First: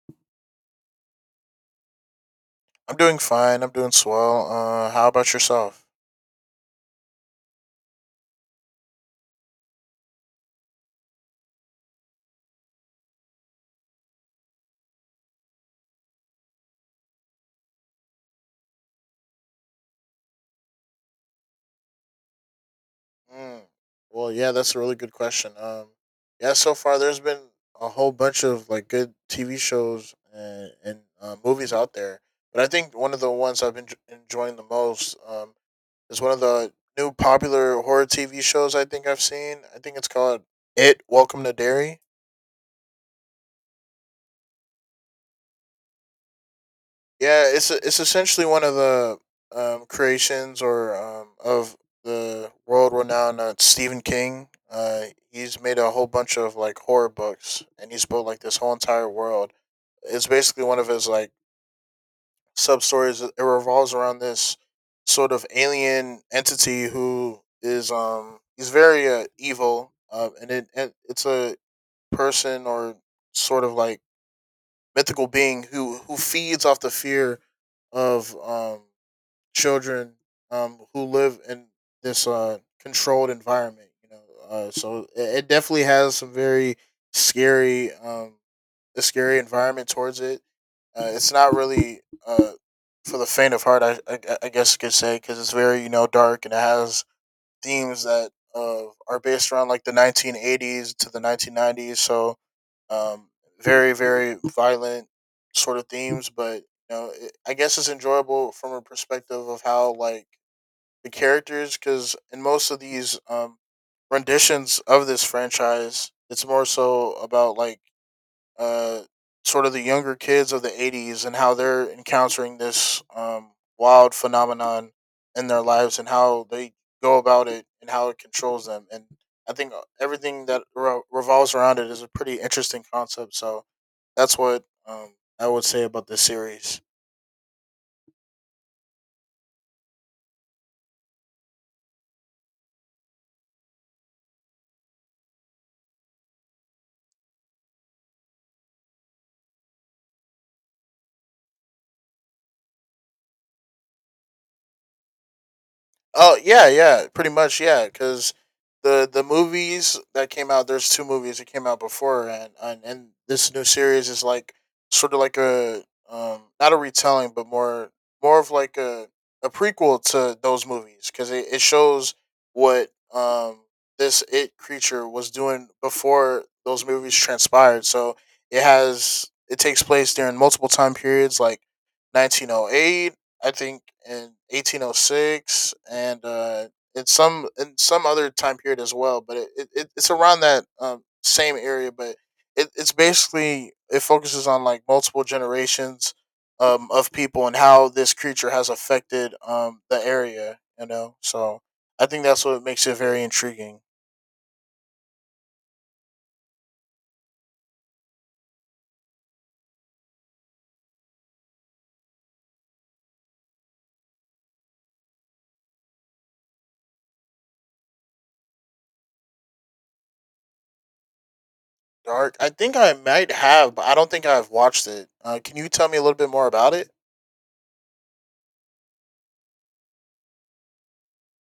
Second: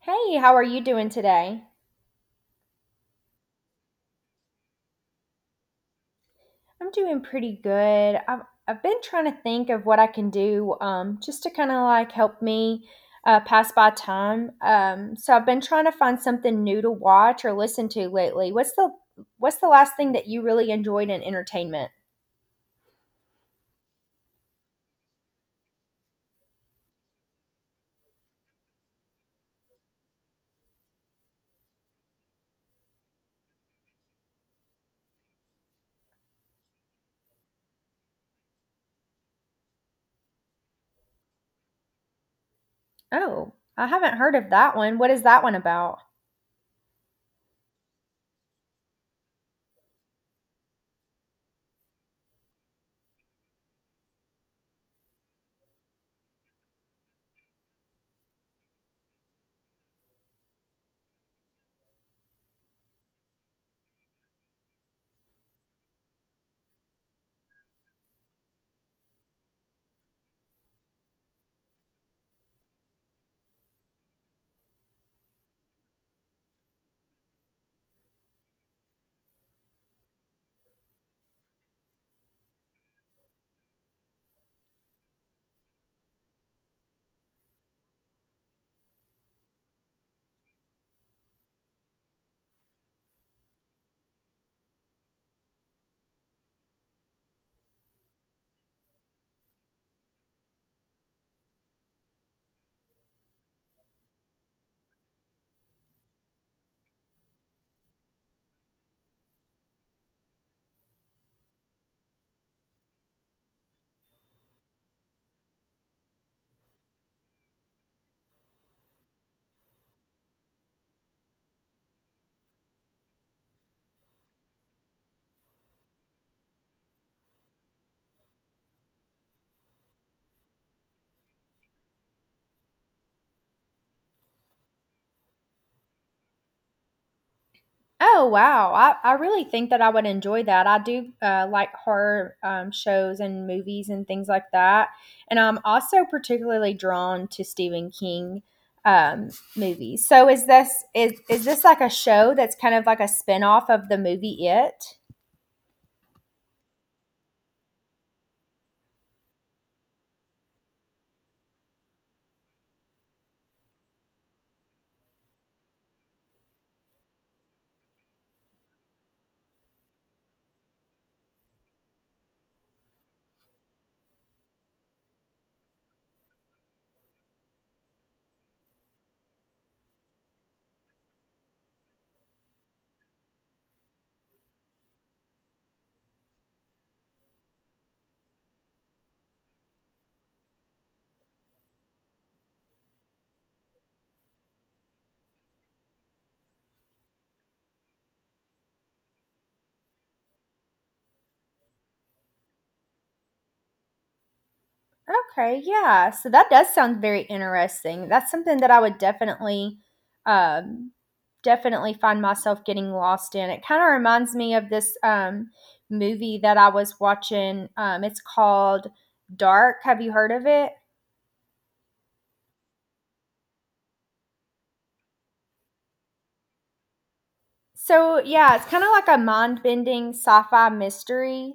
Hey, how are you doing today? I'm doing fine. I'm doing swell. How about yourself? I'm doing pretty good. I've been trying to think of what I can do, just to kind of like help me pass by time. So I've been trying to find something new to watch or listen to lately. What's the last thing that you really enjoyed in entertainment? Mm. Well, yeah, that's a really good question. Yeah, so far there's been a whole bunch of like good TV shows and movies out there, but I think one of the ones I've been enjoying the most is one of the new popular horror TV shows I think I've seen. I think it's called It. Welcome to Dairy. Oh, I haven't heard of that one. What is that one about? Yeah, it's essentially one of the creations or of the world renowned Stephen King. He's made a whole bunch of like horror books, and he's built like this whole entire world. It's basically one of his like sub stories. It revolves around this sort of alien entity who is he's very evil, and it's a person or sort of like mythical being who feeds off the fear of children who live in this controlled environment. You know, so it definitely has some very scary, a scary environment towards it. It's not really uh, for the faint of heart, I guess you could say, because it's very you know dark and it has themes that are based around like the 1980s to the 1990s. So um, very very violent sort of themes, but you know it, I guess it's enjoyable from a perspective of how like the characters, because in most of these renditions of this franchise, it's more so about like uh, sort of the younger kids of the 80s and how they're encountering this wild phenomenon in their lives and how they go about it and how it controls them. And I think everything that revolves around it is a pretty interesting concept. So that's what I would say about this series. Oh wow! I really think that I would enjoy that. I do like horror, shows and movies and things like that, and I'm also particularly drawn to Stephen King, um, movies. So is this like a show that's kind of like a spin off of the movie It? Oh yeah, yeah, pretty much, yeah. Because the movies that came out, there's two movies that came out before, and and this new series is like sort of like a not a retelling, but more of like a prequel to those movies because it shows what this it creature was doing before those movies transpired. So it has it takes place during multiple time periods like 1908, I think, in 1806 and in some other time period as well. But it it's around that same area. But it, it's basically it focuses on like multiple generations of people and how this creature has affected the area. You know, so I think that's what makes it very intriguing. Okay, yeah. So that does sound very interesting. That's something that I would definitely, um, definitely find myself getting lost in. It kind of reminds me of this, movie that I was watching. It's called Dark. Have you heard of it? Dark. I think I might have, but I don't think I've watched it. Can you tell me a little bit more about it? So yeah, it's kind of like a mind-bending sci-fi mystery.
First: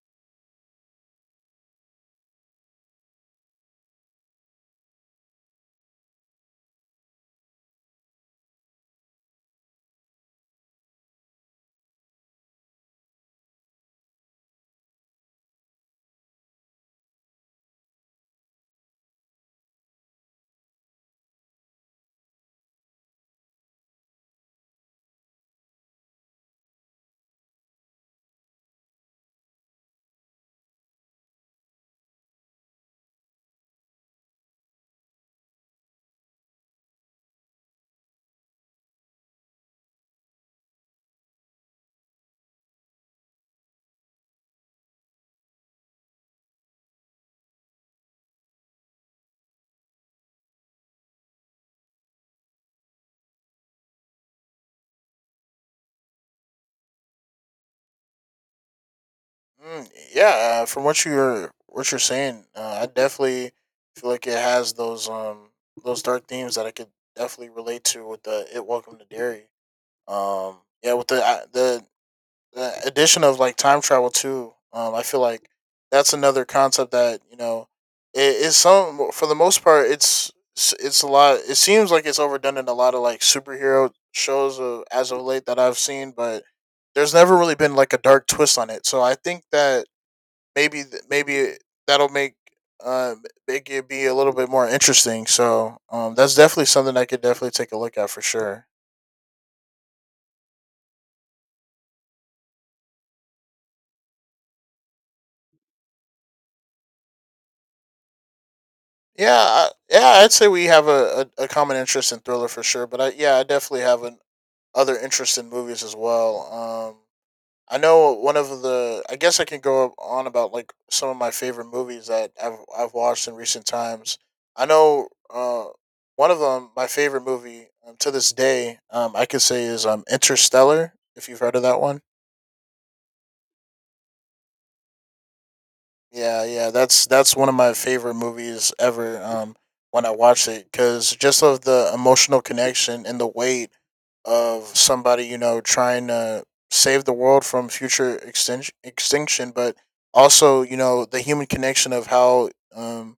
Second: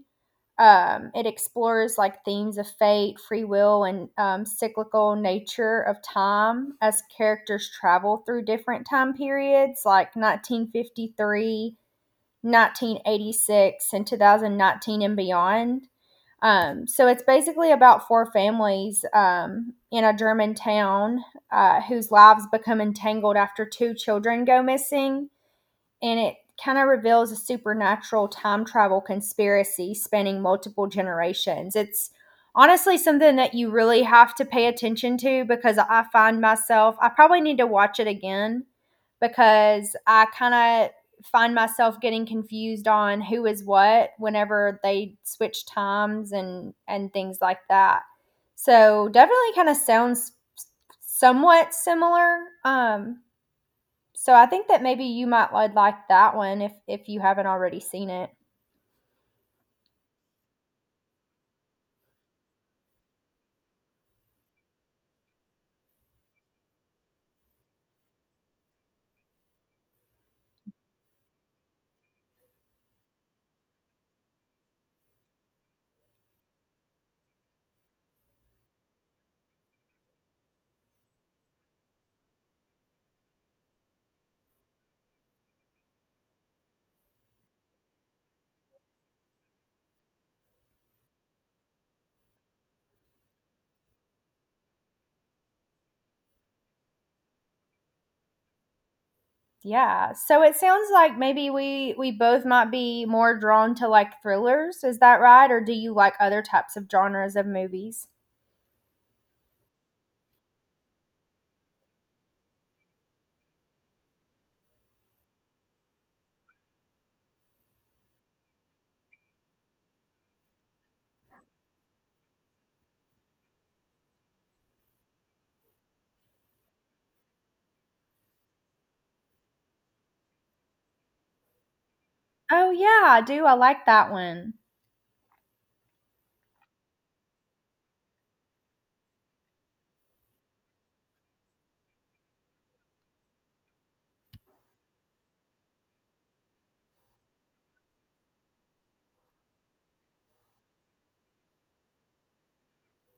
It explores like themes of fate, free will, and, cyclical nature of time as characters travel through different time periods like 1953, 1986, and 2019 and beyond. So it's basically about four families, in a German town, whose lives become entangled after two children go missing, and it kind of reveals a supernatural time travel conspiracy spanning multiple generations. It's honestly something that you really have to pay attention to because I find myself, I probably need to watch it again because I kind of find myself getting confused on who is what whenever they switch times and things like that. So definitely kind of sounds somewhat similar. Um, so I think that maybe you might would like that one if you haven't already seen it. Mm, yeah, from what you're saying, I definitely feel like it has those dark themes that I could definitely relate to with the it welcome to dairy. Um, yeah, with the addition of like time travel too. I feel like that's another concept that you know it is some for the most part it's a lot. It seems like it's overdone in a lot of like superhero shows of, as of late that I've seen, but there's never really been like a dark twist on it. So I think that maybe that'll make uh, make it be a little bit more interesting. So that's definitely something I could definitely take a look at for sure. Yeah. So it sounds like maybe we both might be more drawn to like thrillers. Is that right? Or do you like other types of genres of movies? Yeah, I'd say we have a common interest in thriller for sure. But I definitely have an, other interest in movies as well. I know one of the. I guess I can go on about like some of my favorite movies that I've watched in recent times. I know uh, one of them, my favorite movie to this day, I could say is Interstellar. If you've heard of that one, Oh yeah, I do. I like that one. yeah, yeah, that's one of my favorite movies ever. When I watched it, because just of the emotional connection and the weight of somebody you know trying to save the world from future extinction, but also you know the human connection of how um,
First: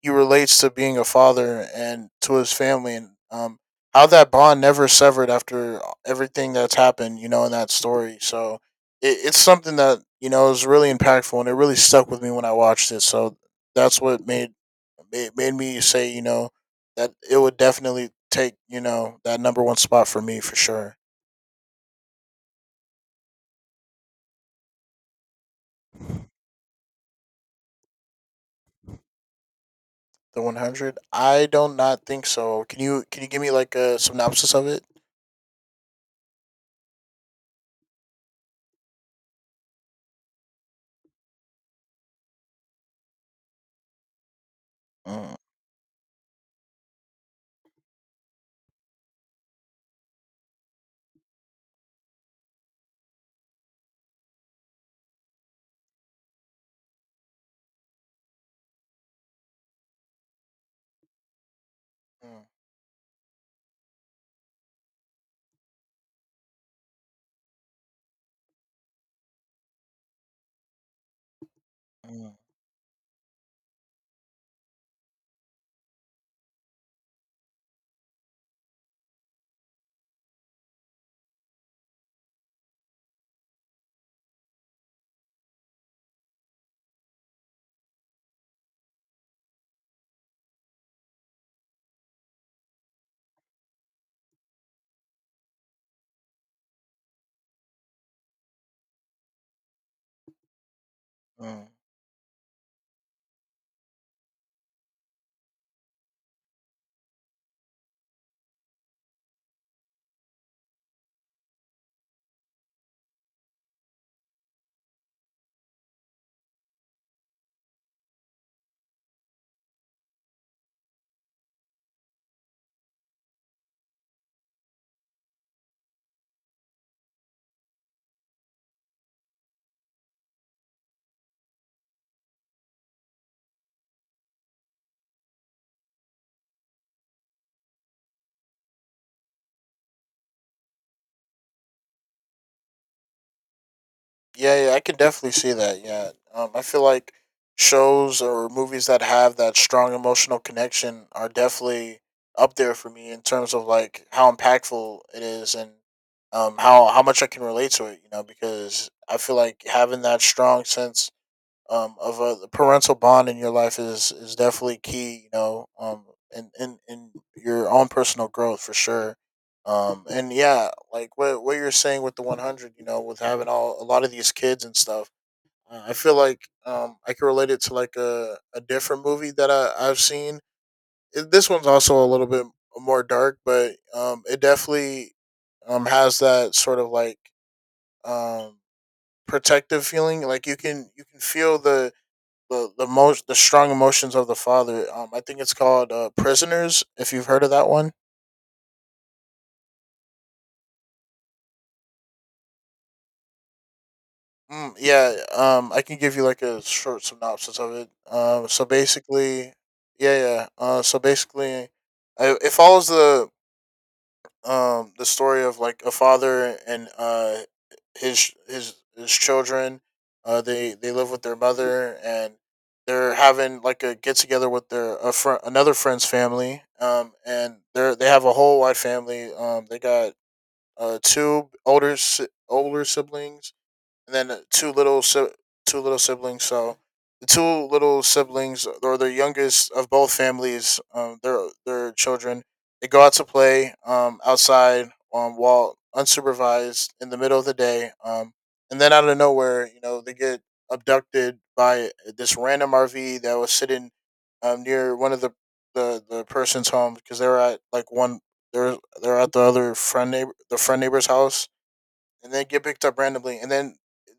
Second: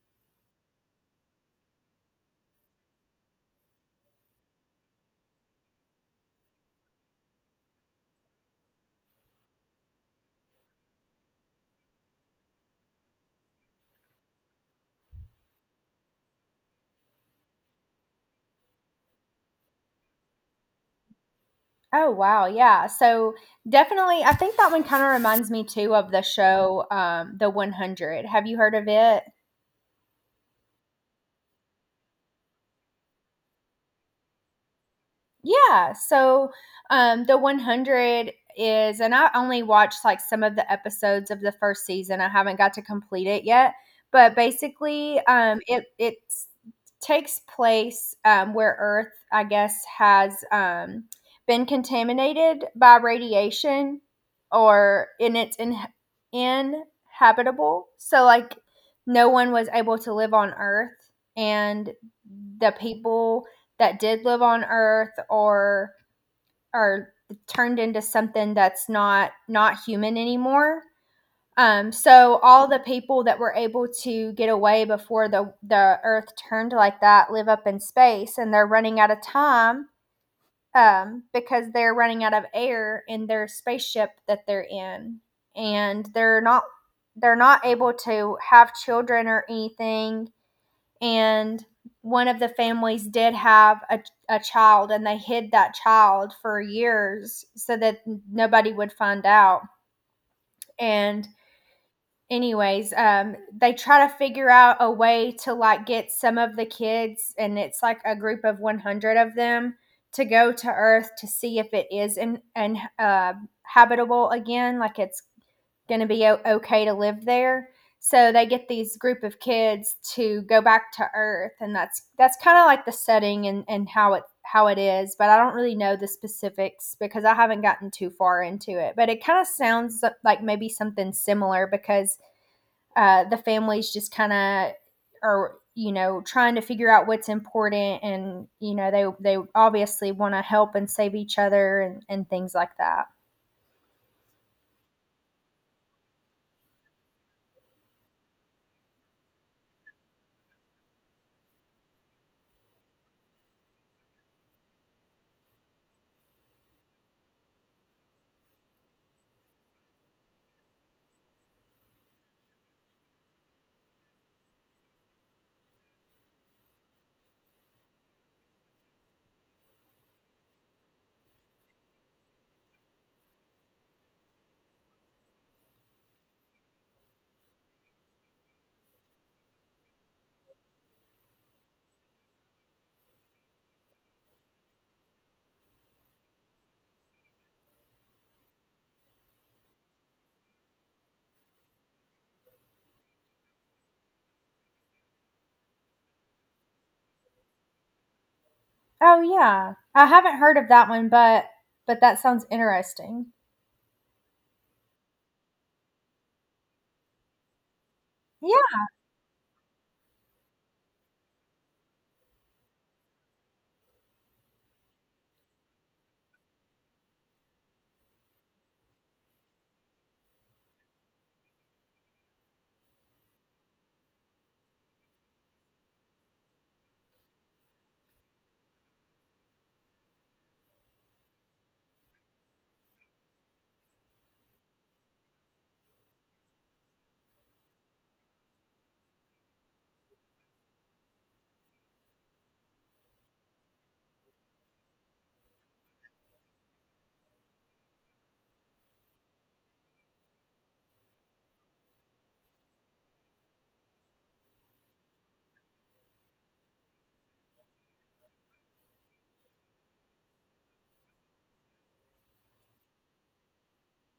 he relates to being a father and to his family, and how that bond never severed after everything that's happened, you know, in that story. So it, it's something that you know is really impactful, and it really stuck with me when I watched it. So that's what made me say, you know, that it would definitely take you know that number one spot for me for sure. Oh wow, yeah. So definitely, I think that one kind of reminds me too of the show, The 100. Have you heard of it? The 100? I don't not think so. Can you give me like a synopsis of it? Yeah. So the 100 is, and I only watched like some of the episodes of the first season. I haven't got to complete it yet, but basically, Mm. It takes place, where Earth, I guess, has, been contaminated by radiation, or in it's in inhabitable. So like, no one was able to live on Earth, and Mm, the people that did live on Earth or are turned into something that's not human anymore. Mm, So all the people that were able to get away before the Earth turned like that live up in space, and they're running out of time, because they're running out of air in their spaceship that they're in, and they're not able to have children or anything, and one of the families did have a child, and they hid that child for years so that nobody would find out. And mm. anyways, um, they try to figure out a way to like get some of the kids, and it's like a group of 100 of them to go to earth to see if it is in and, uh, habitable again, like it's going to be okay to live there. So they get these group of kids to go back to Earth, and that's kind of like the setting, and how it is. But I don't really know the specifics because I haven't gotten too far into it. But it kind of sounds like maybe something similar because, the families just kind of are, you know, trying to figure out what's important, and you know they obviously want to help and save each other, and things like that. Yeah, yeah, I can definitely see that. Yeah, I feel like shows or movies that have that strong emotional connection are definitely up there for me in terms of like how impactful it is and how much I can relate to it. You know, because I feel like having that strong sense of a the parental bond in your life is definitely key. You know, in in your own personal growth for sure. And yeah, like what you're saying with the 100, you know, with having all a lot of these kids and stuff. I feel like I can relate it to like a different movie that I've seen. It, this one's also a little bit more dark, but it definitely has that sort of like um, protective feeling. Like you can feel the strong emotions of the father. I think it's called Prisoners. If you've heard of that one, Oh yeah, I haven't heard of that one, but that sounds interesting. mm, yeah. I can give you like a short synopsis of it. So Yeah. basically, yeah, yeah. So basically, it follows the story of like a father and his his children, they live with their mother and they're having like a get together with their a another friend's family, and they have a whole wide family, they got two older older siblings and then two little two little siblings. So the two little siblings, or the youngest of both families, their children, they go out to play outside while unsupervised in the middle of the day, and then out of nowhere, you know, they get abducted by this random RV that was sitting near one of the person's home because they were at like one they're they're at the other friend neighbor the friend neighbor's house and then get picked up randomly, and then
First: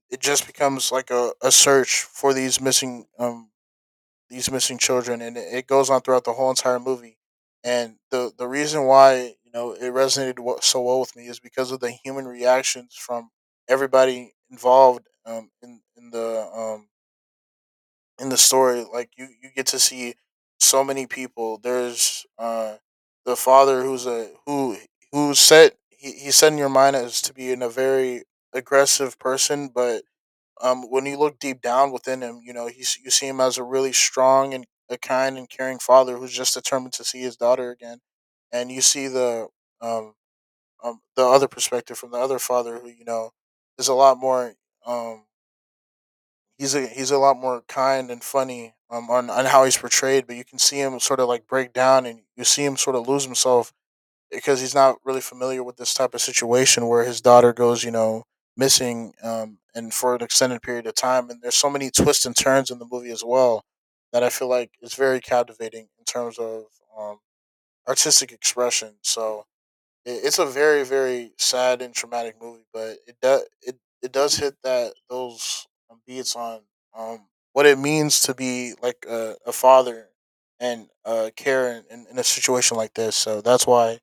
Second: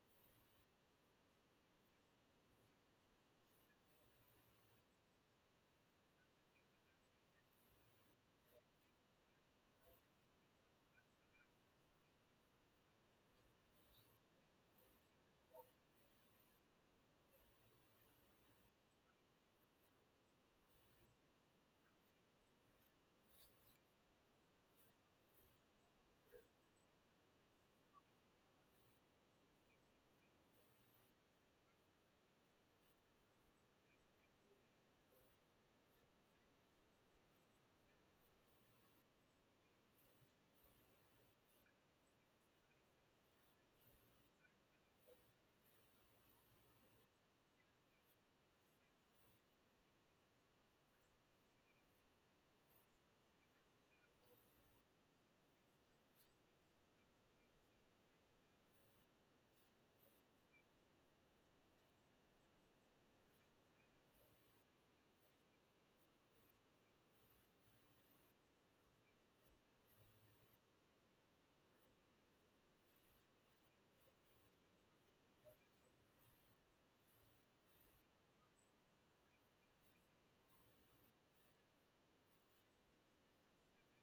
it just becomes like a search for these missing children, and it goes on throughout the whole entire movie. And the reason why you know it resonated so well with me is because of the human reactions from everybody involved in the story, like you get to see so many people, there's the father who's a who set he set in your mind as to be in a very aggressive person, but when you look deep down within him, you know, he's you see him as a really strong and a kind and caring father who's just determined to see his daughter again. And you see um, the other perspective from the other father who, you know, is a lot more um he's a lot more kind and funny on how he's portrayed, but you can see him sort of like break down and you see him sort of lose himself because he's not really familiar with this type of situation where his daughter goes, you know, missing, and for an extended period of time. And there's so many twists and turns in the movie as well that I feel like is very captivating in terms of um, artistic expression. So it's a very very sad and traumatic movie, but it does it, it does hit that those beats on um what it means to be like a father and care in a situation like this. So that's why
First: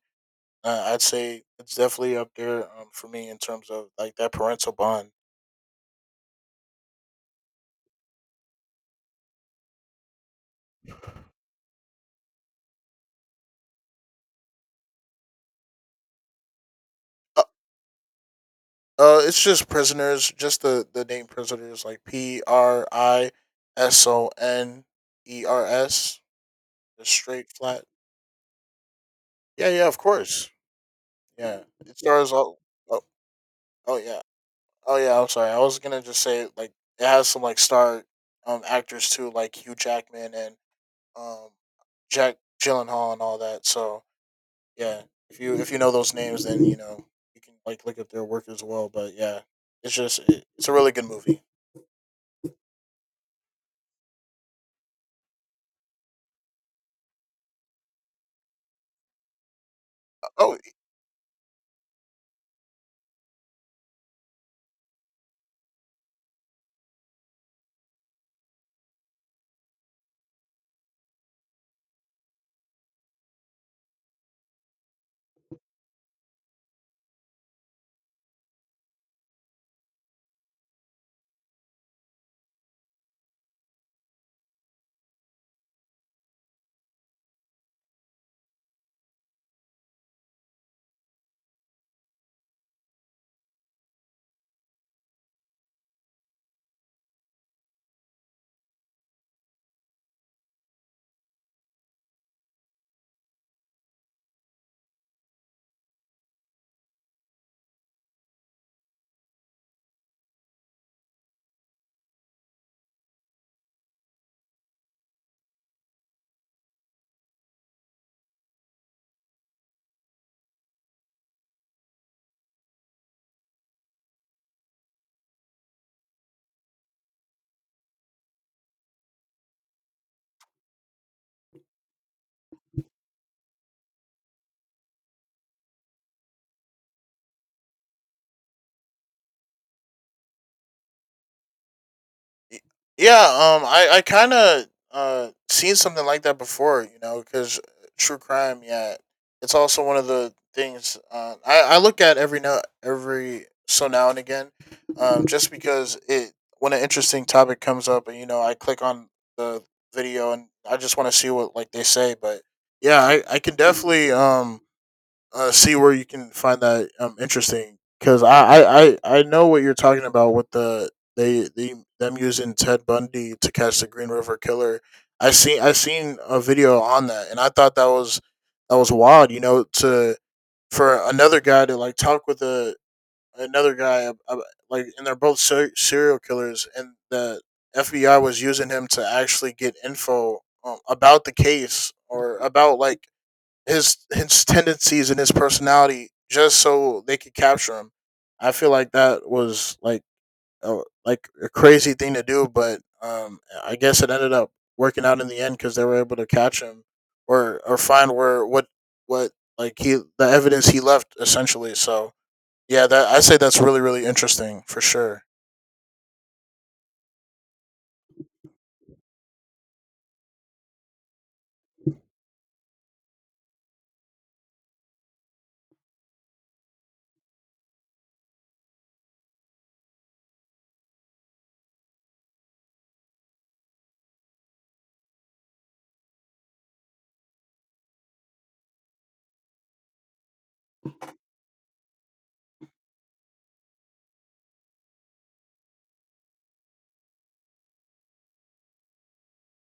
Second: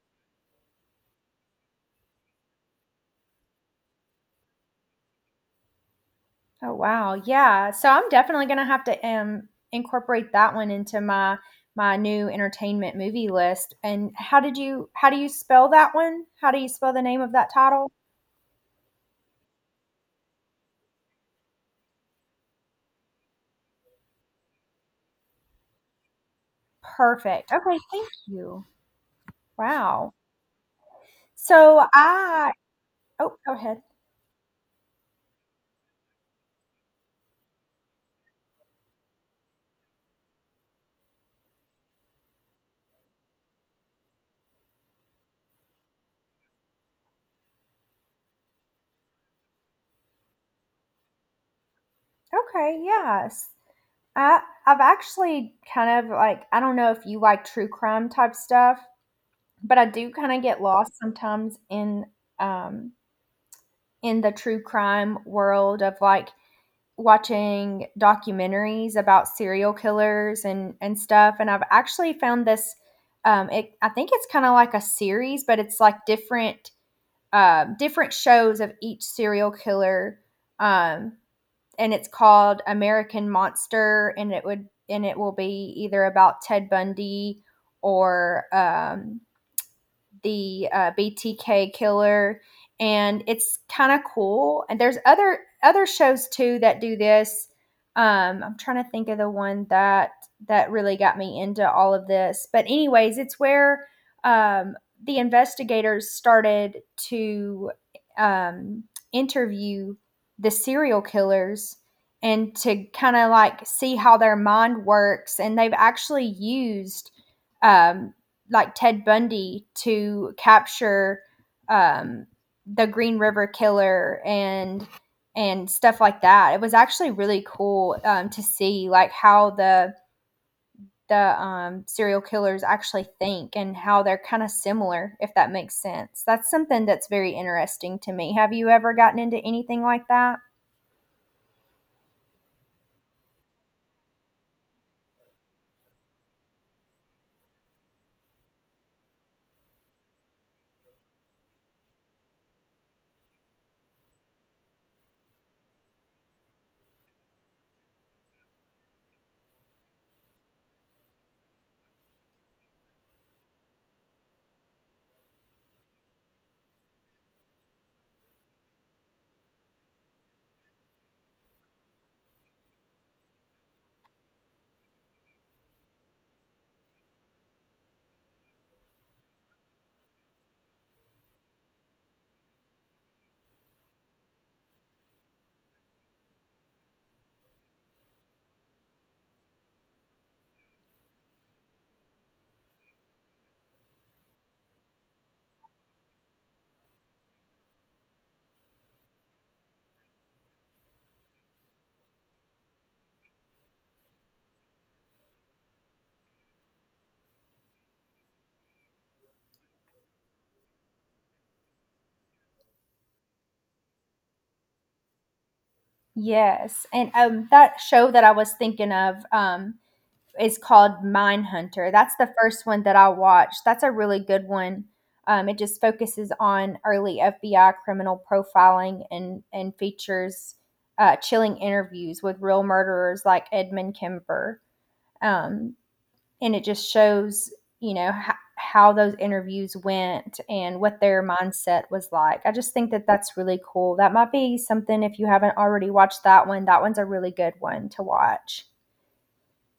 I'd say it's definitely up there for me in terms of like that parental bond. Oh wow, yeah. So I'm definitely gonna have to, um, incorporate that one into my my new entertainment movie list. And how do you spell that one? How do you spell the name of Uh, that title? It's just prisoners, just the name prisoners, like Prisoners, the straight Perfect. Okay, flat. thank you. Yeah, yeah, of Wow. course. Yeah, So it stars I all. Oh, oh go ahead. oh yeah, oh yeah. I'm sorry. I was gonna just say it has some star actors too, like Hugh Jackman and um Jack Gyllenhaal and all that. So yeah, if you know those names, then you know you can look up their work as well. But yeah, it's a really good movie. Okay, yes. I've actually kind of like, I don't know if you like true crime type stuff, but I do kind of Oh. get lost sometimes in, um, in the true crime world of like watching documentaries about serial killers and stuff, and I've actually found this, um, it, I think it's kind of like a series, but it's like different, different shows of each serial killer, um, and it's called American Monster, and it will be either about Ted Bundy or, um, the, BTK killer, and it's kind of cool. And there's other shows too that do this. I'm trying to think of the one that really got me into all of this. But anyways, it's where, um, the investigators started to, um, interview the serial killers and to kind of like see how their mind works. And they've actually used, um, like Ted Bundy to capture, um, the Green River Killer and stuff like that. It was actually really cool, to see like how the, serial killers actually think and how they're kind of similar, if that makes sense. That's something that's very interesting to me. Have you ever gotten into anything like that? Y- Yeah, I kind of seen something like that before, you know, because true crime, yeah, it's also one of the things I look at every now and again, just because it when an interesting topic comes up, and you know, I click on the video and I just want to see what like they say, but yeah, I can definitely see where you can find that interesting because I know what you're talking about with the they them using Ted Bundy to catch the Green River Killer. I seen a video on that and I thought that was wild. You know, to for another guy to talk with a another guy ab- like, and they're both serial killers and the FBI was using him to actually get info about the case or about like his tendencies and his personality just so they could capture him. I feel like that was like a crazy thing to do, but I guess it ended up working out in the end because they were able to catch him or find where what like he the evidence he left essentially. So yeah, that I say that's really interesting for sure. Yes, and, that show that I was thinking of, is called Mindhunter. That's the first one that I watched. That's a really good one. It just focuses on early FBI criminal profiling and features, chilling interviews with real murderers like Edmund Kemper. Um, and it just shows, you know, how those interviews went and what their mindset was like. I just think that that's really cool. That might be something if you haven't already watched that one. That one's a really good one to watch.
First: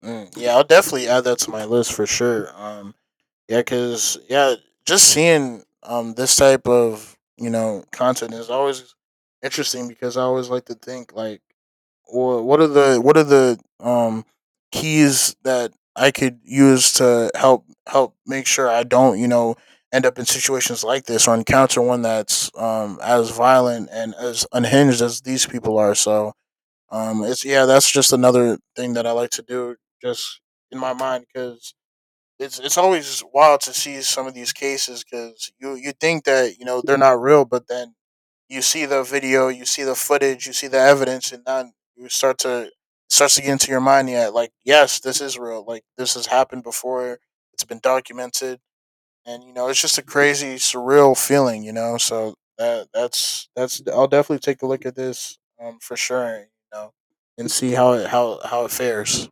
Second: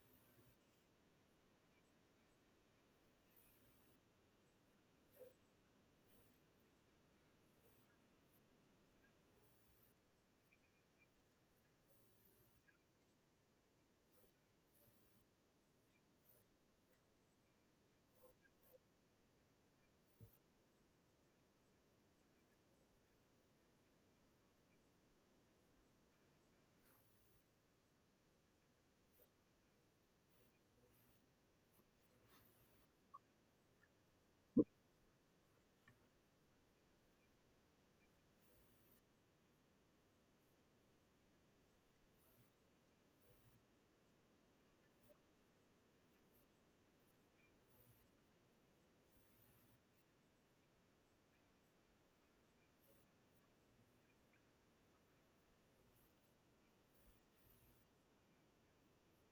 Mm, yeah, I'll definitely add that to my list for sure. Yeah, just seeing this type of, you know, content is always interesting because I always like to think like, what are the, what are the keys that I could use to help make sure I don't, you know, end up in situations like this or encounter one that's as violent and as unhinged as these people are. So it's yeah that's just another thing that I like to do, just in my mind, because it's always wild to see some of these cases because you think that, you know, they're not real, but then you see the video, you see the footage, you see the evidence, and then you start to get into your mind. Yeah, like yes, this is real. Like this has happened before. It's been documented, and you know it's just a crazy, surreal feeling. You know, so that's I'll definitely take a look at this for sure. You know, and see how it fares.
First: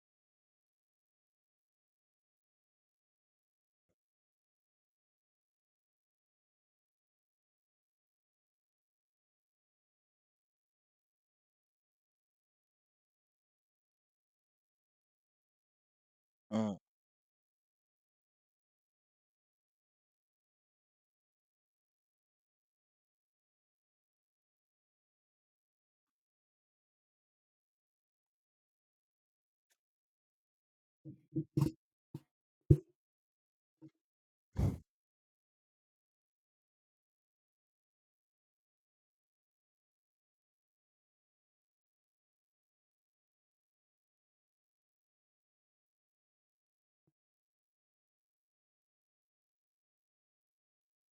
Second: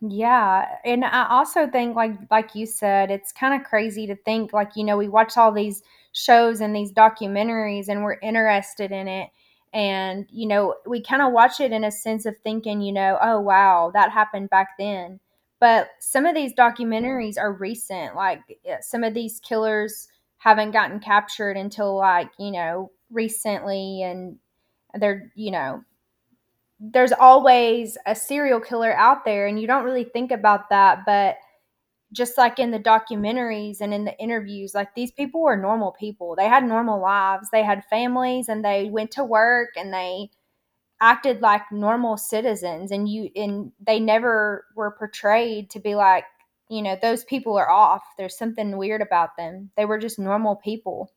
Yeah, and I also think like you said, it's kind of crazy to think like, you know, we watch all these shows and these documentaries and we're interested in it, and you know we kind of watch it in a sense of thinking, you know, oh wow, that happened back then. But some of these Mm, documentaries are recent, like yeah, some of these killers haven't gotten captured until like, you know, recently, and they're, you know, there's always a serial killer out there and you don't really think about that. But just like in the documentaries and in the interviews, like these people were normal people, they had normal lives, they had families, and they went to work, and they acted like normal citizens, and you and they never were portrayed to be like, you know, those people are off, there's something weird about them. They were just normal people,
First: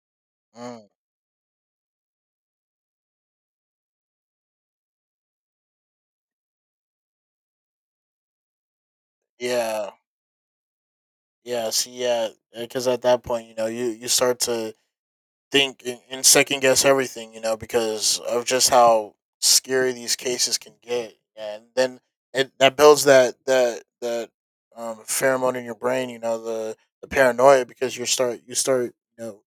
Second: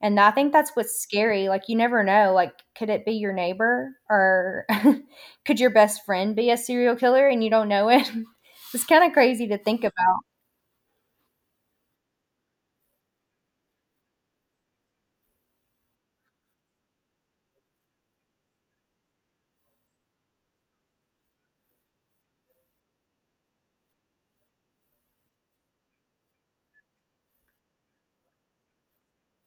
and I think that's mm. what's scary. Like, you never know. Like, could it be your neighbor, or could your best friend be a serial killer and you don't know it? It's kind of crazy to think Yeah. about. Yeah, see, yeah, because at that point, you know, you start to think and, second guess everything, you know, because of just how scary these cases can get, and then it that builds that pheromone in your brain, you know, the paranoia because you start you know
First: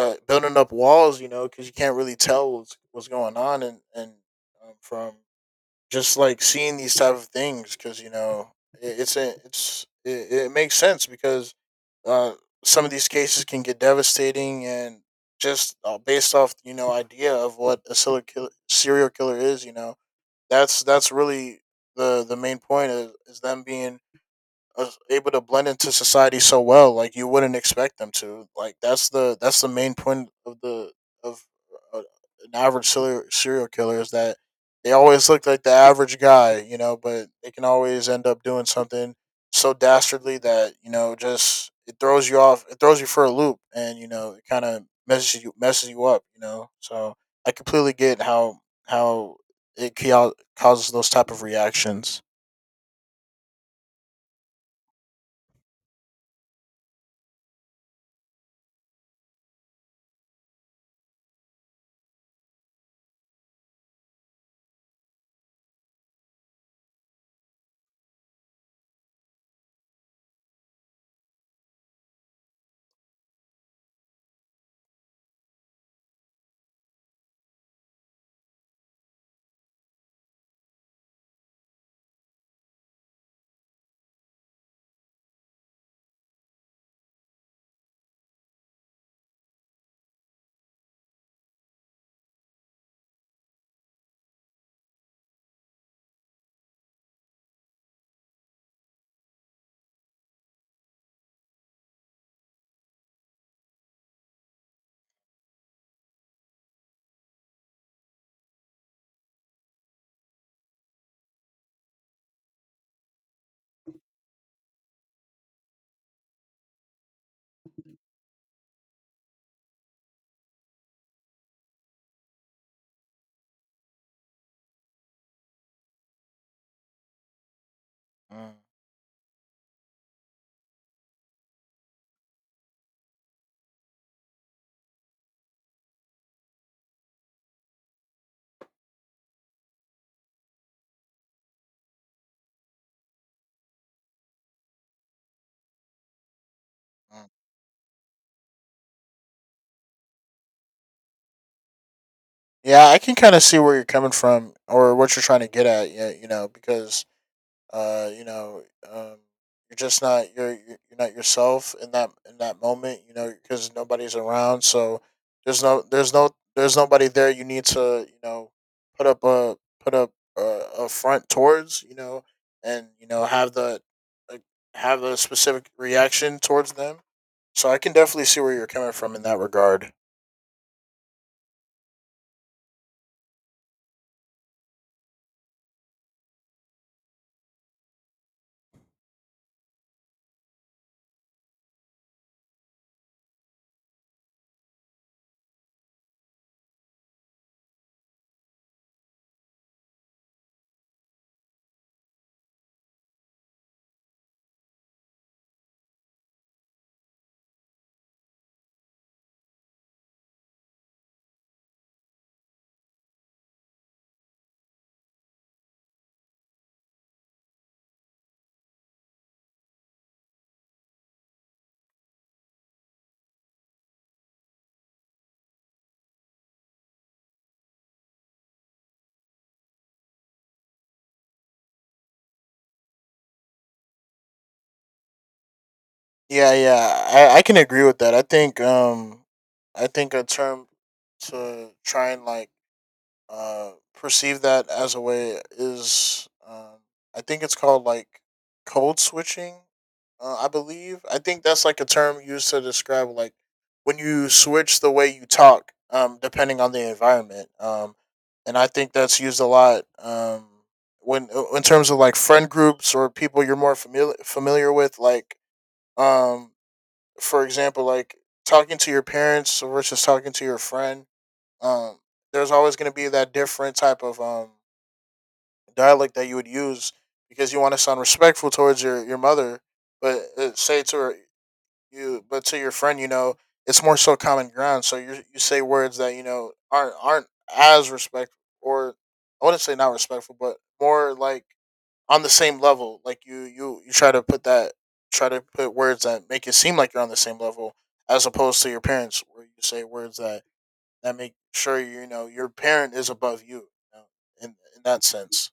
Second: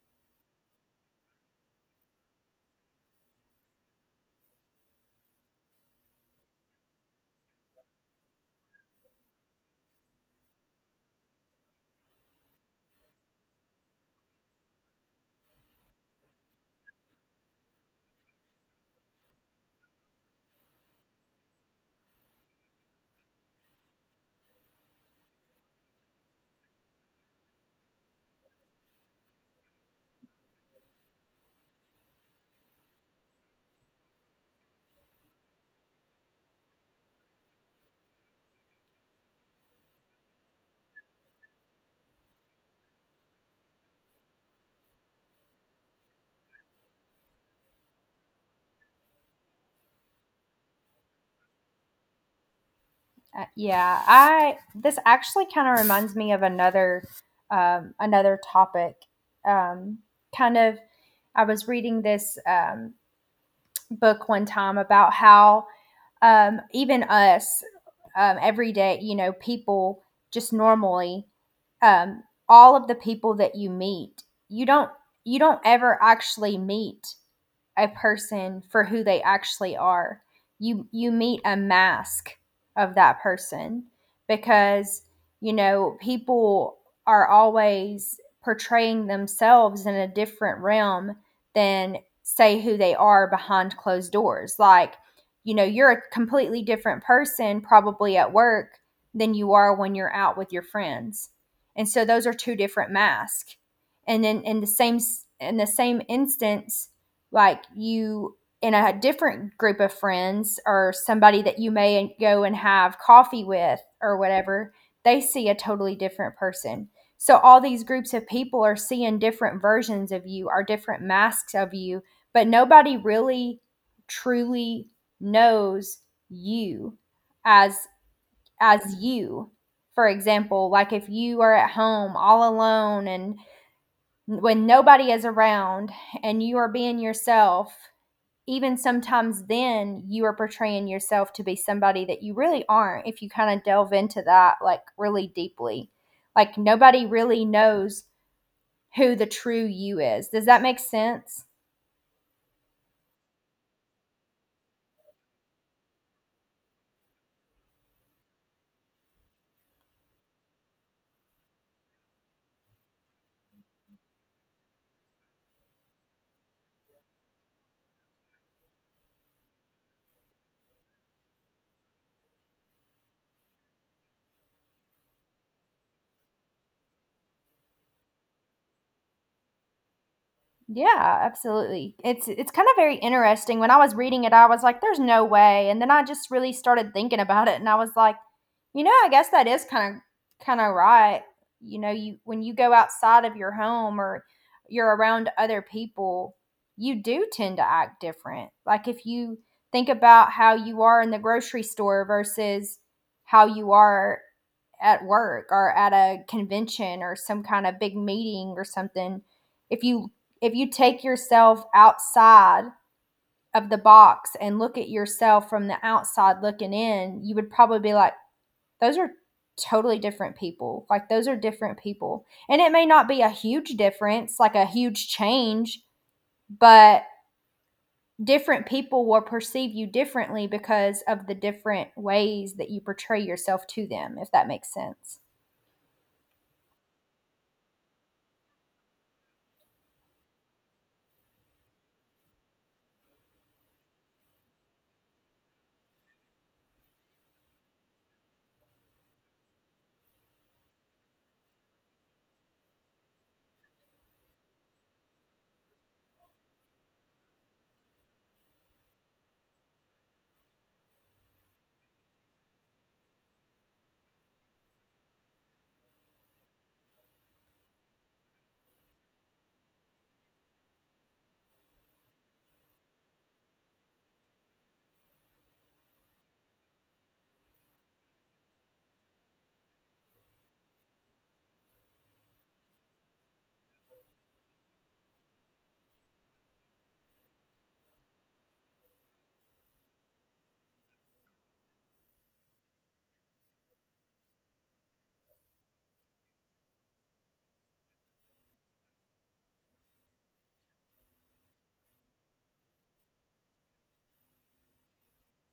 building up walls, you know, because you can't really tell what's going on, and from just like seeing these type of things because you know it, it's a, it's it, it makes sense because uh, some of these cases can get devastating, and just based off, you know, idea of what a serial killer is, you know, that's really the main point is them being able to blend into society so well, like you wouldn't expect them to, like that's the main point of an average serial killer is that they always look like the average guy, you know, but they can always end up doing something so dastardly that, you know, just it throws you off, it throws you for a loop, and you know it kind of messes you up, you know. So I completely get how how causes those type of reactions. Yeah, I, this actually kind of reminds me of another, another topic. Um, kind of, I was reading this, book one time about how, even us, every day, you know, people just normally, um, all of the people that you meet, you don't ever actually meet a person for who they actually are. You meet a mask of that person, because you know people are always portraying themselves in a different realm than say who they are behind closed doors. Like, you know, you're a completely different person probably at work than you are when you're out with your friends. And so those are two different masks. And then in the same instance, like you in a different group of friends, or somebody that you may go and have coffee with or whatever, they see a totally different person. So all these groups of people are seeing different versions of you, are different masks of you, but nobody really truly knows you as Mm, as you. For example, like if you are at home all alone and when nobody is around and you are being yourself, even sometimes then you are portraying yourself to be somebody that you really aren't, if you kind of delve into that like really deeply. Like nobody mm. really knows who the true you is. Does that make sense? Yeah, I can kind of see where you're coming from or what you're trying to get at. Yeah, you know, because uh, you know, um, you're just not you're not yourself in that moment. You know, because nobody's around, so there's no there's no there's nobody there. You need to, you know, put up a front towards, you know, and you know have the, like, have a specific reaction towards them. So I can definitely see where you're coming from in that regard. Yeah, absolutely. It's kind of very interesting. When I was reading it, I was like, there's no way. And then I just really started thinking about it and I was like, you know, I guess that is kind of right. You know, you when you go outside of your home or you're around other people, you do tend to act different. Like if you think about how you are in the grocery store versus how you are at work or at a convention or some kind of big meeting or something. If you if you take yourself outside of the box and look at yourself from the outside looking in, you would probably be like, those are totally different people. Like those are different people, and it may not be a huge difference, like a huge change, but different people will perceive you differently because of the different ways that you portray yourself to them, if that makes sense. Yeah, yeah, I can agree with that. I think a term to try and like perceive that as a way is, I think it's called like code switching. I believe, I think that's like a term used to describe like when you switch the way you talk, depending on the environment. And I think that's used a lot. When In terms of like friend groups or people you're more familiar with, like um for example, like talking to your parents versus talking to your friend, um, there's always going to be that different type of dialect that you would use because you want to sound respectful towards your mother, but say to her, you, but to your friend, you know, it's more so common ground. So you say words that you know aren't as respectful, or I wouldn't say not respectful, but more like on the same level. Like you try to put words that make it seem like you're on the same level, as opposed to your parents where you say words that make sure you know your parent is above you, you know, in that sense.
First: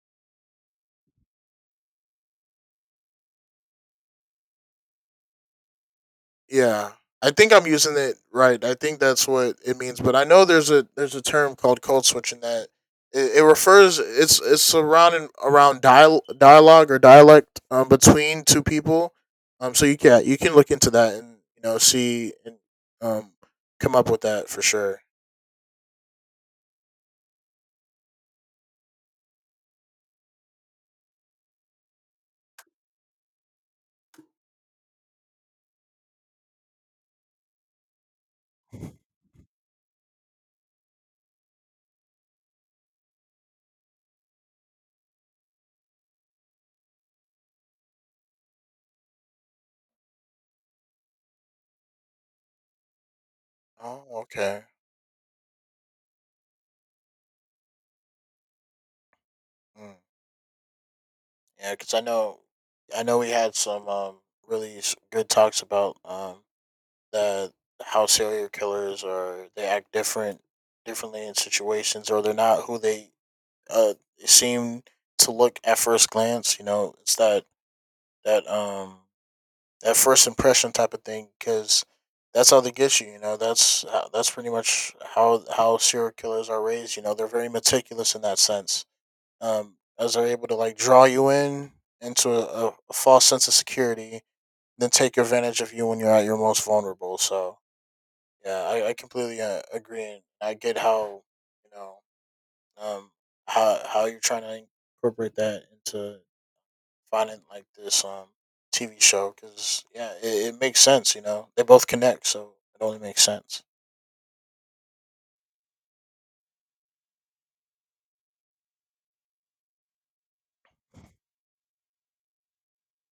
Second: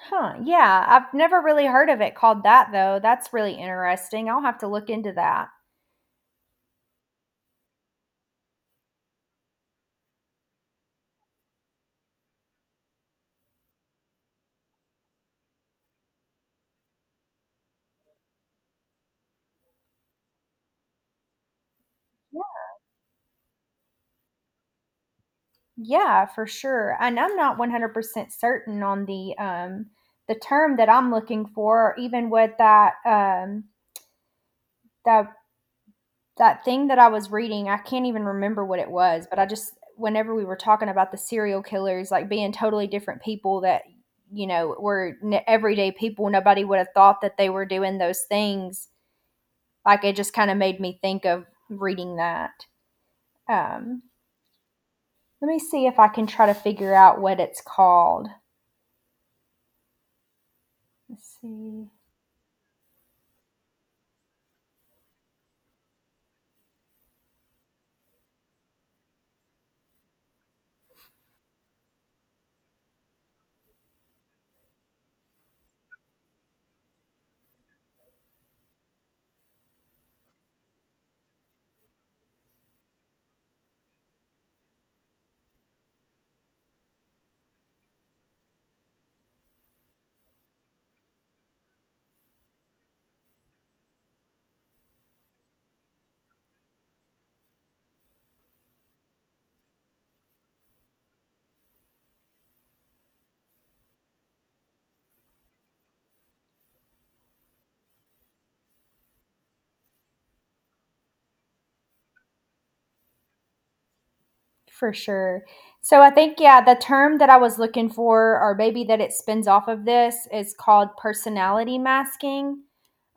Huh, yeah, I've never really heard of it called that though. That's really interesting. I'll have to look into that. Yeah. I think I'm using it right. I think that's what it means. But I know there's a term called code switching that it refers it's around and around dialogue or dialect between two people. So you can look into that and you know see Yeah, and um come up with that for sure. yeah, for sure. And I'm not 100% certain on the term that I'm looking for, or even what that that that thing that I was reading. I can't even remember what it was, but I just, whenever we were talking about the serial killers like being totally different people that, you know, everyday people, nobody would have thought that they were doing those things. Like it just kind of made me think of reading that. Um, Oh, okay. Let me see if I can try to figure out what it's called. Mm. Let's Yeah, see, because I know we had some really good talks about that how serial killers are, they act differently in situations, or they're not who they uh seem to look at first glance, you know, it's that that first impression type of thing because that's how they get you, you know, that's pretty much how serial killers are raised, you know, they're very meticulous in that sense, as they're able to like draw you in into a false sense of security, then take advantage of you when you're at your most vulnerable. So yeah, I completely agree, and I get how, you know, um how you're trying to incorporate that into finding like this TV show because yeah, it makes sense. You know, they both connect, so it only makes sense. for sure. So I think, yeah, the term that I was looking for, or maybe that it spins off of this, is called personality masking.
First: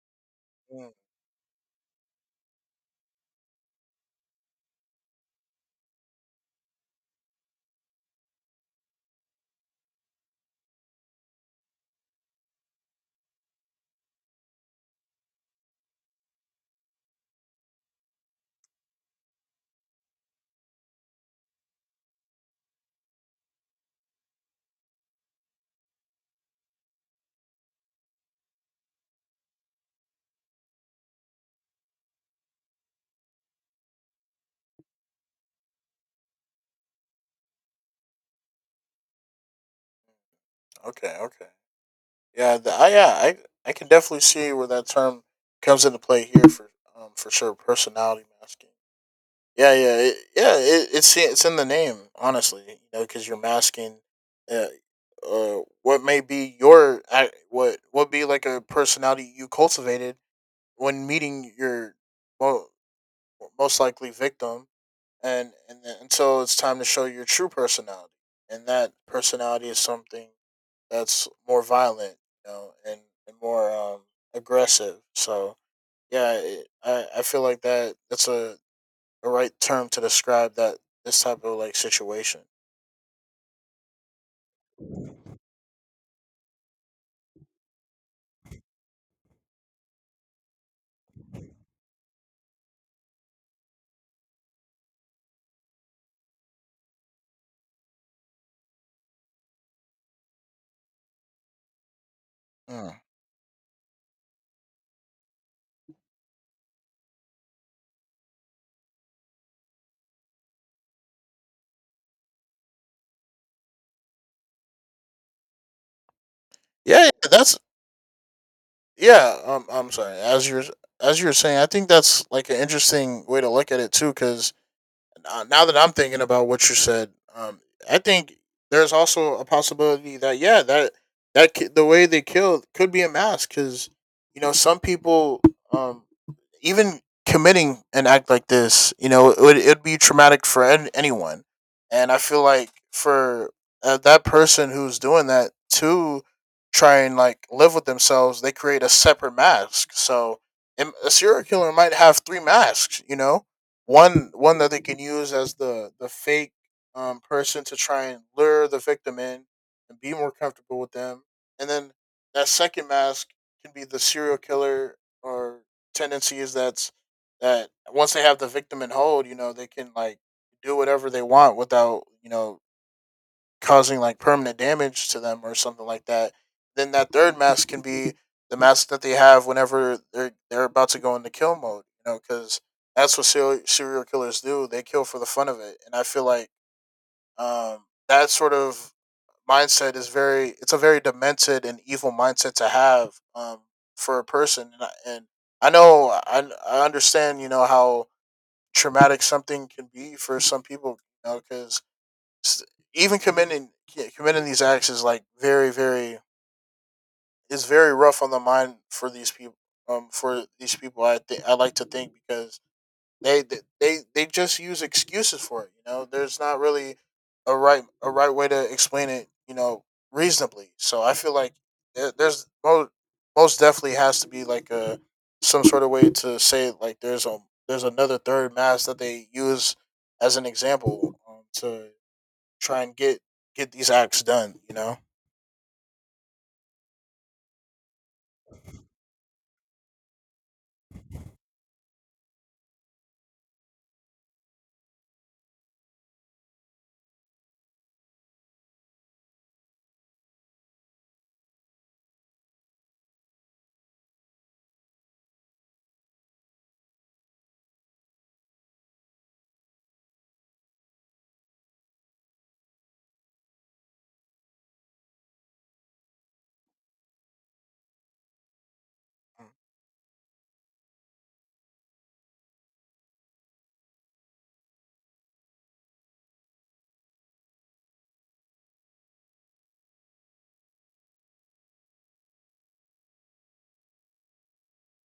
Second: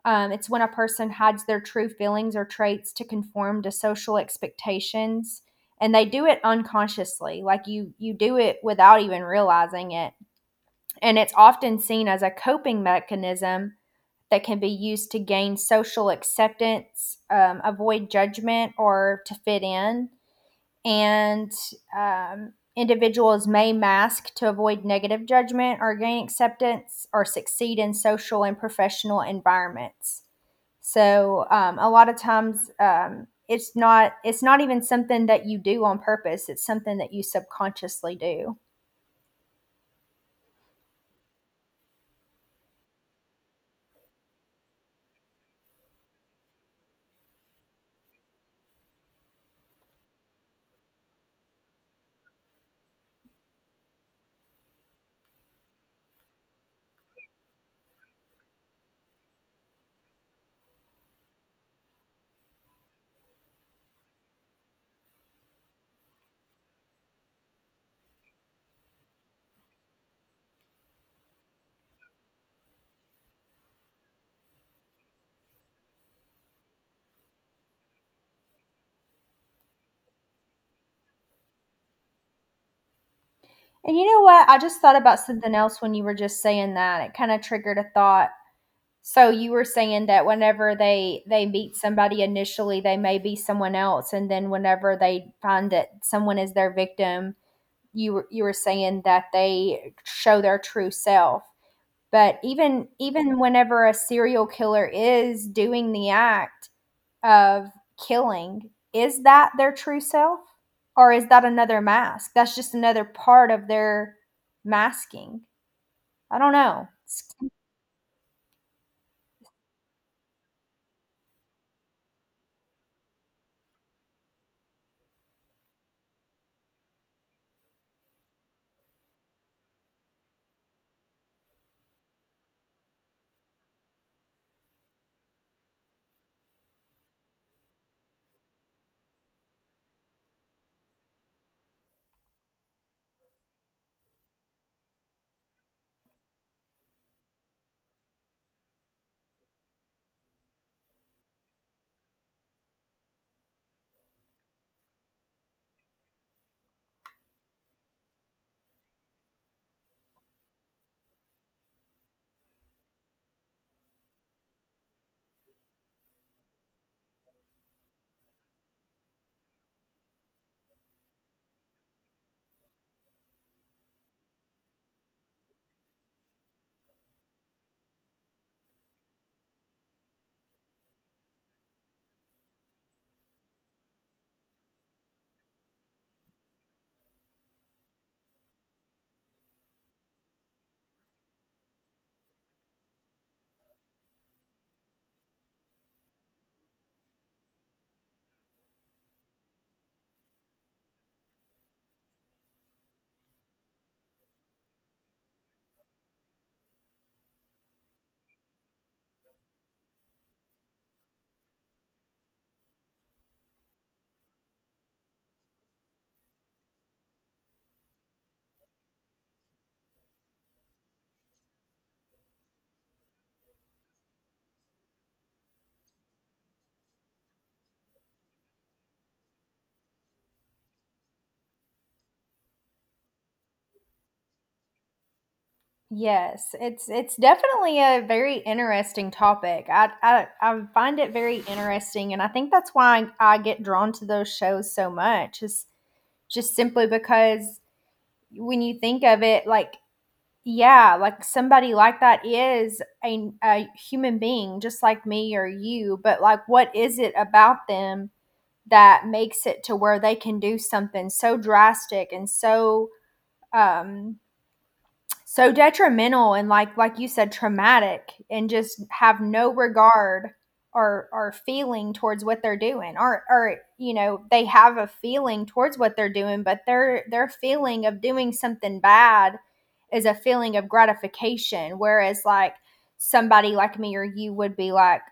It's when a Mm. person hides their true feelings or traits to conform to social expectations, and they do it unconsciously. Like you do it without even realizing it, and it's often seen as a coping mechanism that can be used to gain social acceptance, avoid judgment, or to fit in. And individuals may mask to avoid negative judgment or gain acceptance or succeed in social and professional environments. So a lot of times, it's not even something that you do on purpose. It's something that you subconsciously do. Okay, yeah, yeah, I can definitely see where that term comes into play here for sure, personality masking. Yeah, it's in the name, honestly. You know, because you're masking uh, what may be your what be like a personality you cultivated when meeting your mo- most likely victim, and until it's time to show your true personality, and that personality is something that's more violent, you know, and more aggressive. So yeah, I feel like that's a the right term to describe that this type of like situation. And you know what? I just thought about something else when you were just saying that. It kind of triggered a thought. So you were saying that whenever they meet somebody initially, they may be someone else, and then whenever they find that someone is their victim, you were saying that they show their true self. But Mm. even whenever a serial killer is doing the act of killing, is that their true self, or is that another mask that's just another part of their masking? I don't know. Yeah, yeah, It's— that's yeah. I'm sorry. As you're saying, I think that's like an interesting way to look at it too. Because now that I'm thinking about what you said, um, I think there's also a possibility that that the way they killed could be a mask. Because you know some people um even committing an act like this, you know, it'd be traumatic for anyone. And I feel like for that person who's doing that to try and like live with themselves, they create a separate mask. So a serial killer might have 3 masks, you know, one that they can use as the fake person to try and lure the victim in and be more comfortable with them, and then that second mask can be the serial killer or tendency is that's that once they have the victim in hold, you know, they can like do whatever they want without, you know, causing like permanent damage to them or something like that. Then that third mask can be the mask that they have whenever they're about to go into kill mode, you know, because that's what serial killers do. They kill for the fun of it, and I feel like that sort of mindset is very it's a very demented and evil mindset to have, for a person. And I know, I understand, you know, how traumatic something can be for some people, you know, because even committing, yeah, committing these acts is like very very, it's very rough on the mind for these people, for these people, I think, I like to think, because they just use excuses for it. You know, there's not really a right way to explain it. You know, reasonably. So I feel like there- there's most most definitely has to be like a, some sort of way to say like there's a, there's another third mass that they use as an example, to try and get these acts done. You know. yes, it's definitely a very interesting topic. I I find it very interesting, and I think that's why I get drawn to those shows so much, is just simply because when you think of it, like, yeah, like somebody like that is a human being just like me or you, but like, what is it about them that makes it to where they can do something so drastic and so um, so detrimental and like you said, traumatic, and just have no regard or feeling towards what they're doing. Or, you know, they have a feeling towards what they're doing, but their feeling of doing something bad is a feeling of gratification, whereas like somebody like me or you would be like,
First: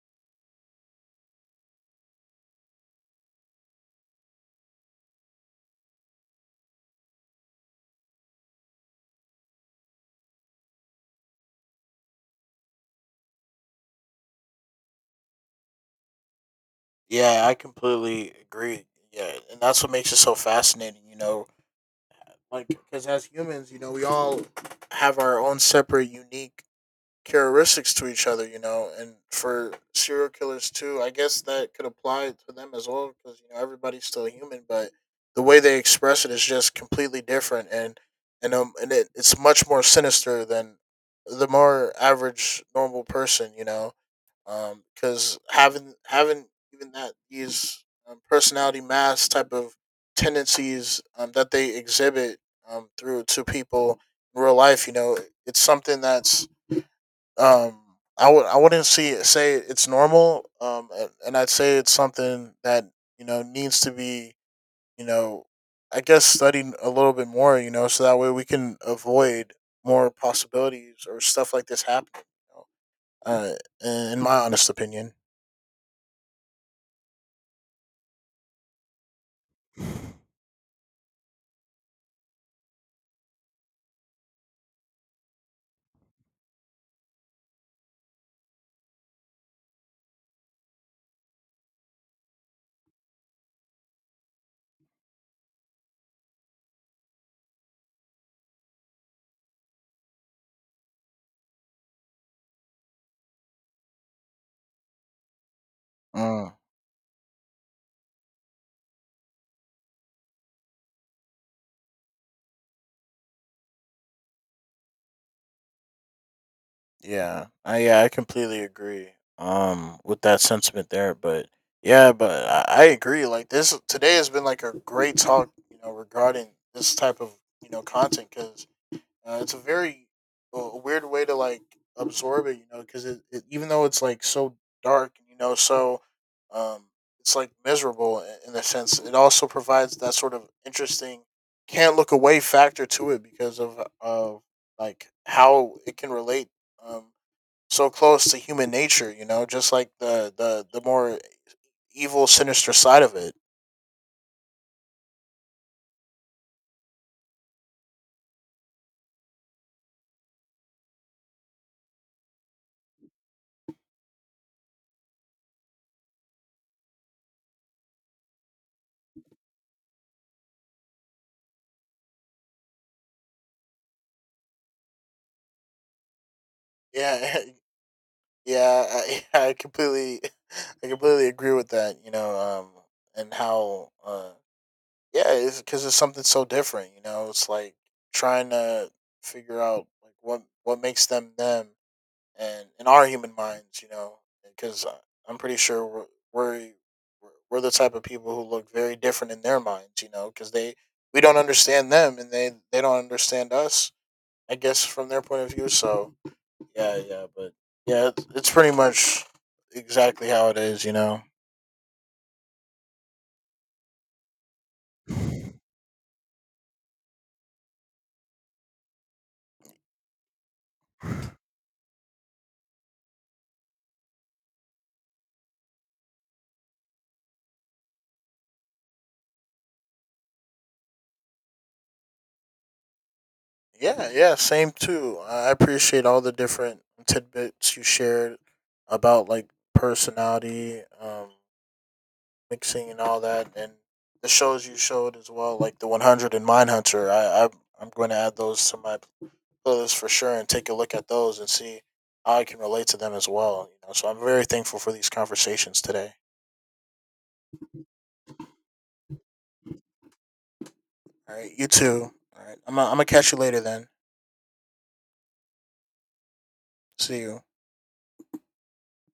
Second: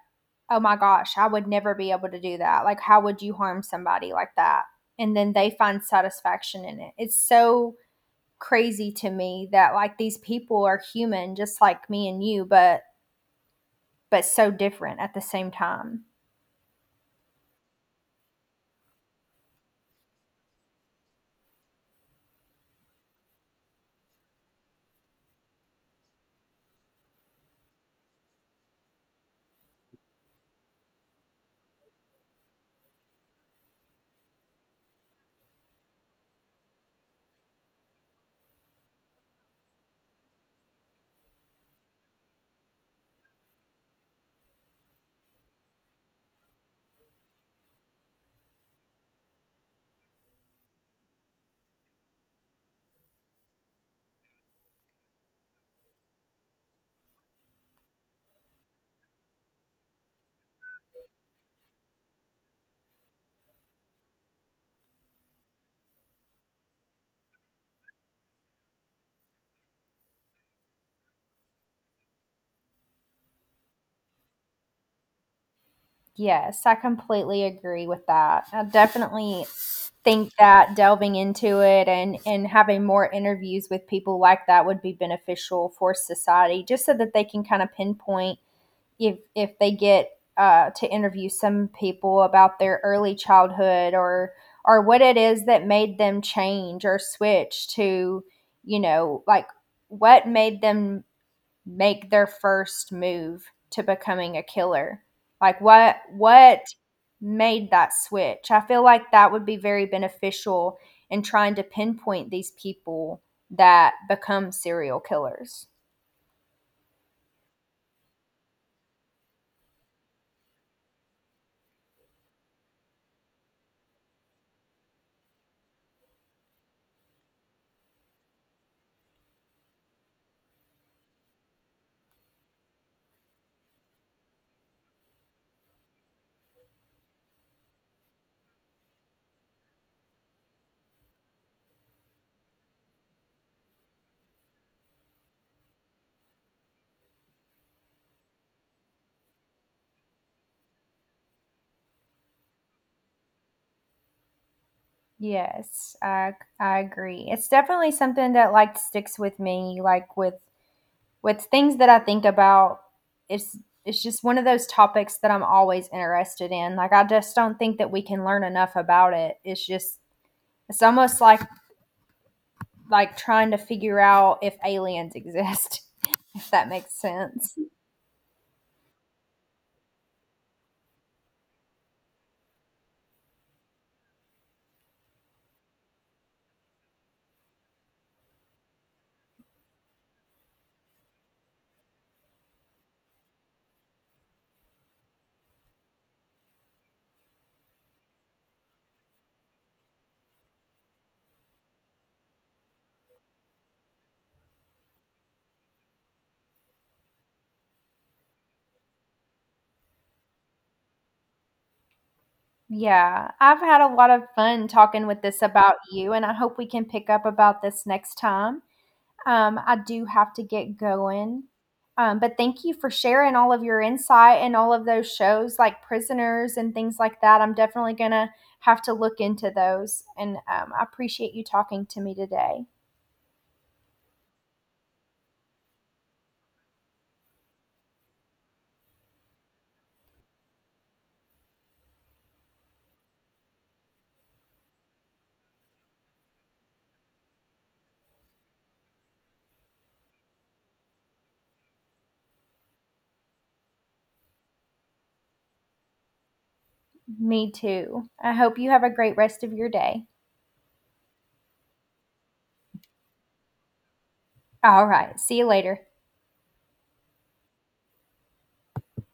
oh my gosh, I would never be able to do that. Like, how would you harm somebody like that? And then they find satisfaction in it. It's so crazy to me that like these people are human just like me and you, but so different at the same time. Yeah, I completely agree. Yeah, and that's what makes it so fascinating. You know, like, because as humans, you know, we all have our own separate, unique characteristics to each other, you know, and for serial killers too, I guess that could apply to them as well because, you know, everybody's still human, but the way they express it is just completely different, and it's much more sinister than the more average normal person, you know, because having even that these, personality mass type of tendencies, that they exhibit, through to people in real life, you know, it's something that's, um, I would I wouldn't see say it's normal, and I'd say it's something that, you know, needs to be, you know, I guess studied a little bit more, you know, so that way we can avoid more possibilities or stuff like this happening. You know? uh, in my honest opinion. Yes, I completely agree with that. I definitely think that delving into it and having more interviews with people like that would be beneficial for society, just so that they can kind of pinpoint, if they get to interview some people about their early childhood, or what it is that made them change or switch to, you know, like, what made them make their first move to becoming a killer. Like Mm, what made that switch. I feel like that would be very beneficial in trying to pinpoint these people that become serial killers. Yeah, I completely agree. With that sentiment there, but yeah, but I agree. Like this today has been like a great talk, you know, regarding this type of, you know, content. Because it's a very, weird way to like absorb it, you know, because it even though it's like so dark, you know, so, um, it's like miserable, in a sense. It also provides that sort of interesting can't look away factor to it, because of like how it can relate, um, so close to human nature, you know, just like the more evil, sinister side of it. Yes, I agree. It's definitely something that like sticks with me, like with things that I think about. It's it's just one of those topics that I'm always interested in. Like I just don't think that we can learn enough about it. It's just, it's almost like trying to figure out if aliens exist, if that makes Yeah, sense. yeah, I completely, I completely agree with that. You know, and how, yeah, it's because it's something so different. You know, it's like trying to figure out like what makes them them, and in our human minds, you know, because I'm pretty sure we're we're the type of people who look very different in their minds. You know, because they we don't understand them, and they don't understand us. I guess from their point of view, so yeah, yeah, but yeah, it's pretty much exactly how it is, you know. Yeah, I've had a lot of fun talking with this about you, and I hope we can pick up about this next time. I do have to get going. But thank you for sharing all of your insight and all of those shows like Prisoners and things like that. I'm definitely going to have to look into those. And I appreciate you talking to me today. Yeah, yeah, same too. I appreciate all the different tidbits you shared about like personality, mixing and all that, and the shows you showed as well, like the 100 and Mindhunter. I'm going to add those to my playlist for sure and take a look at those and see how I can relate to them as well. You know, so I'm very thankful for these conversations today. Me too. I hope you have a great rest of your day. All right, you too. All right, I'm gonna catch you later then. All right. See you later. See you.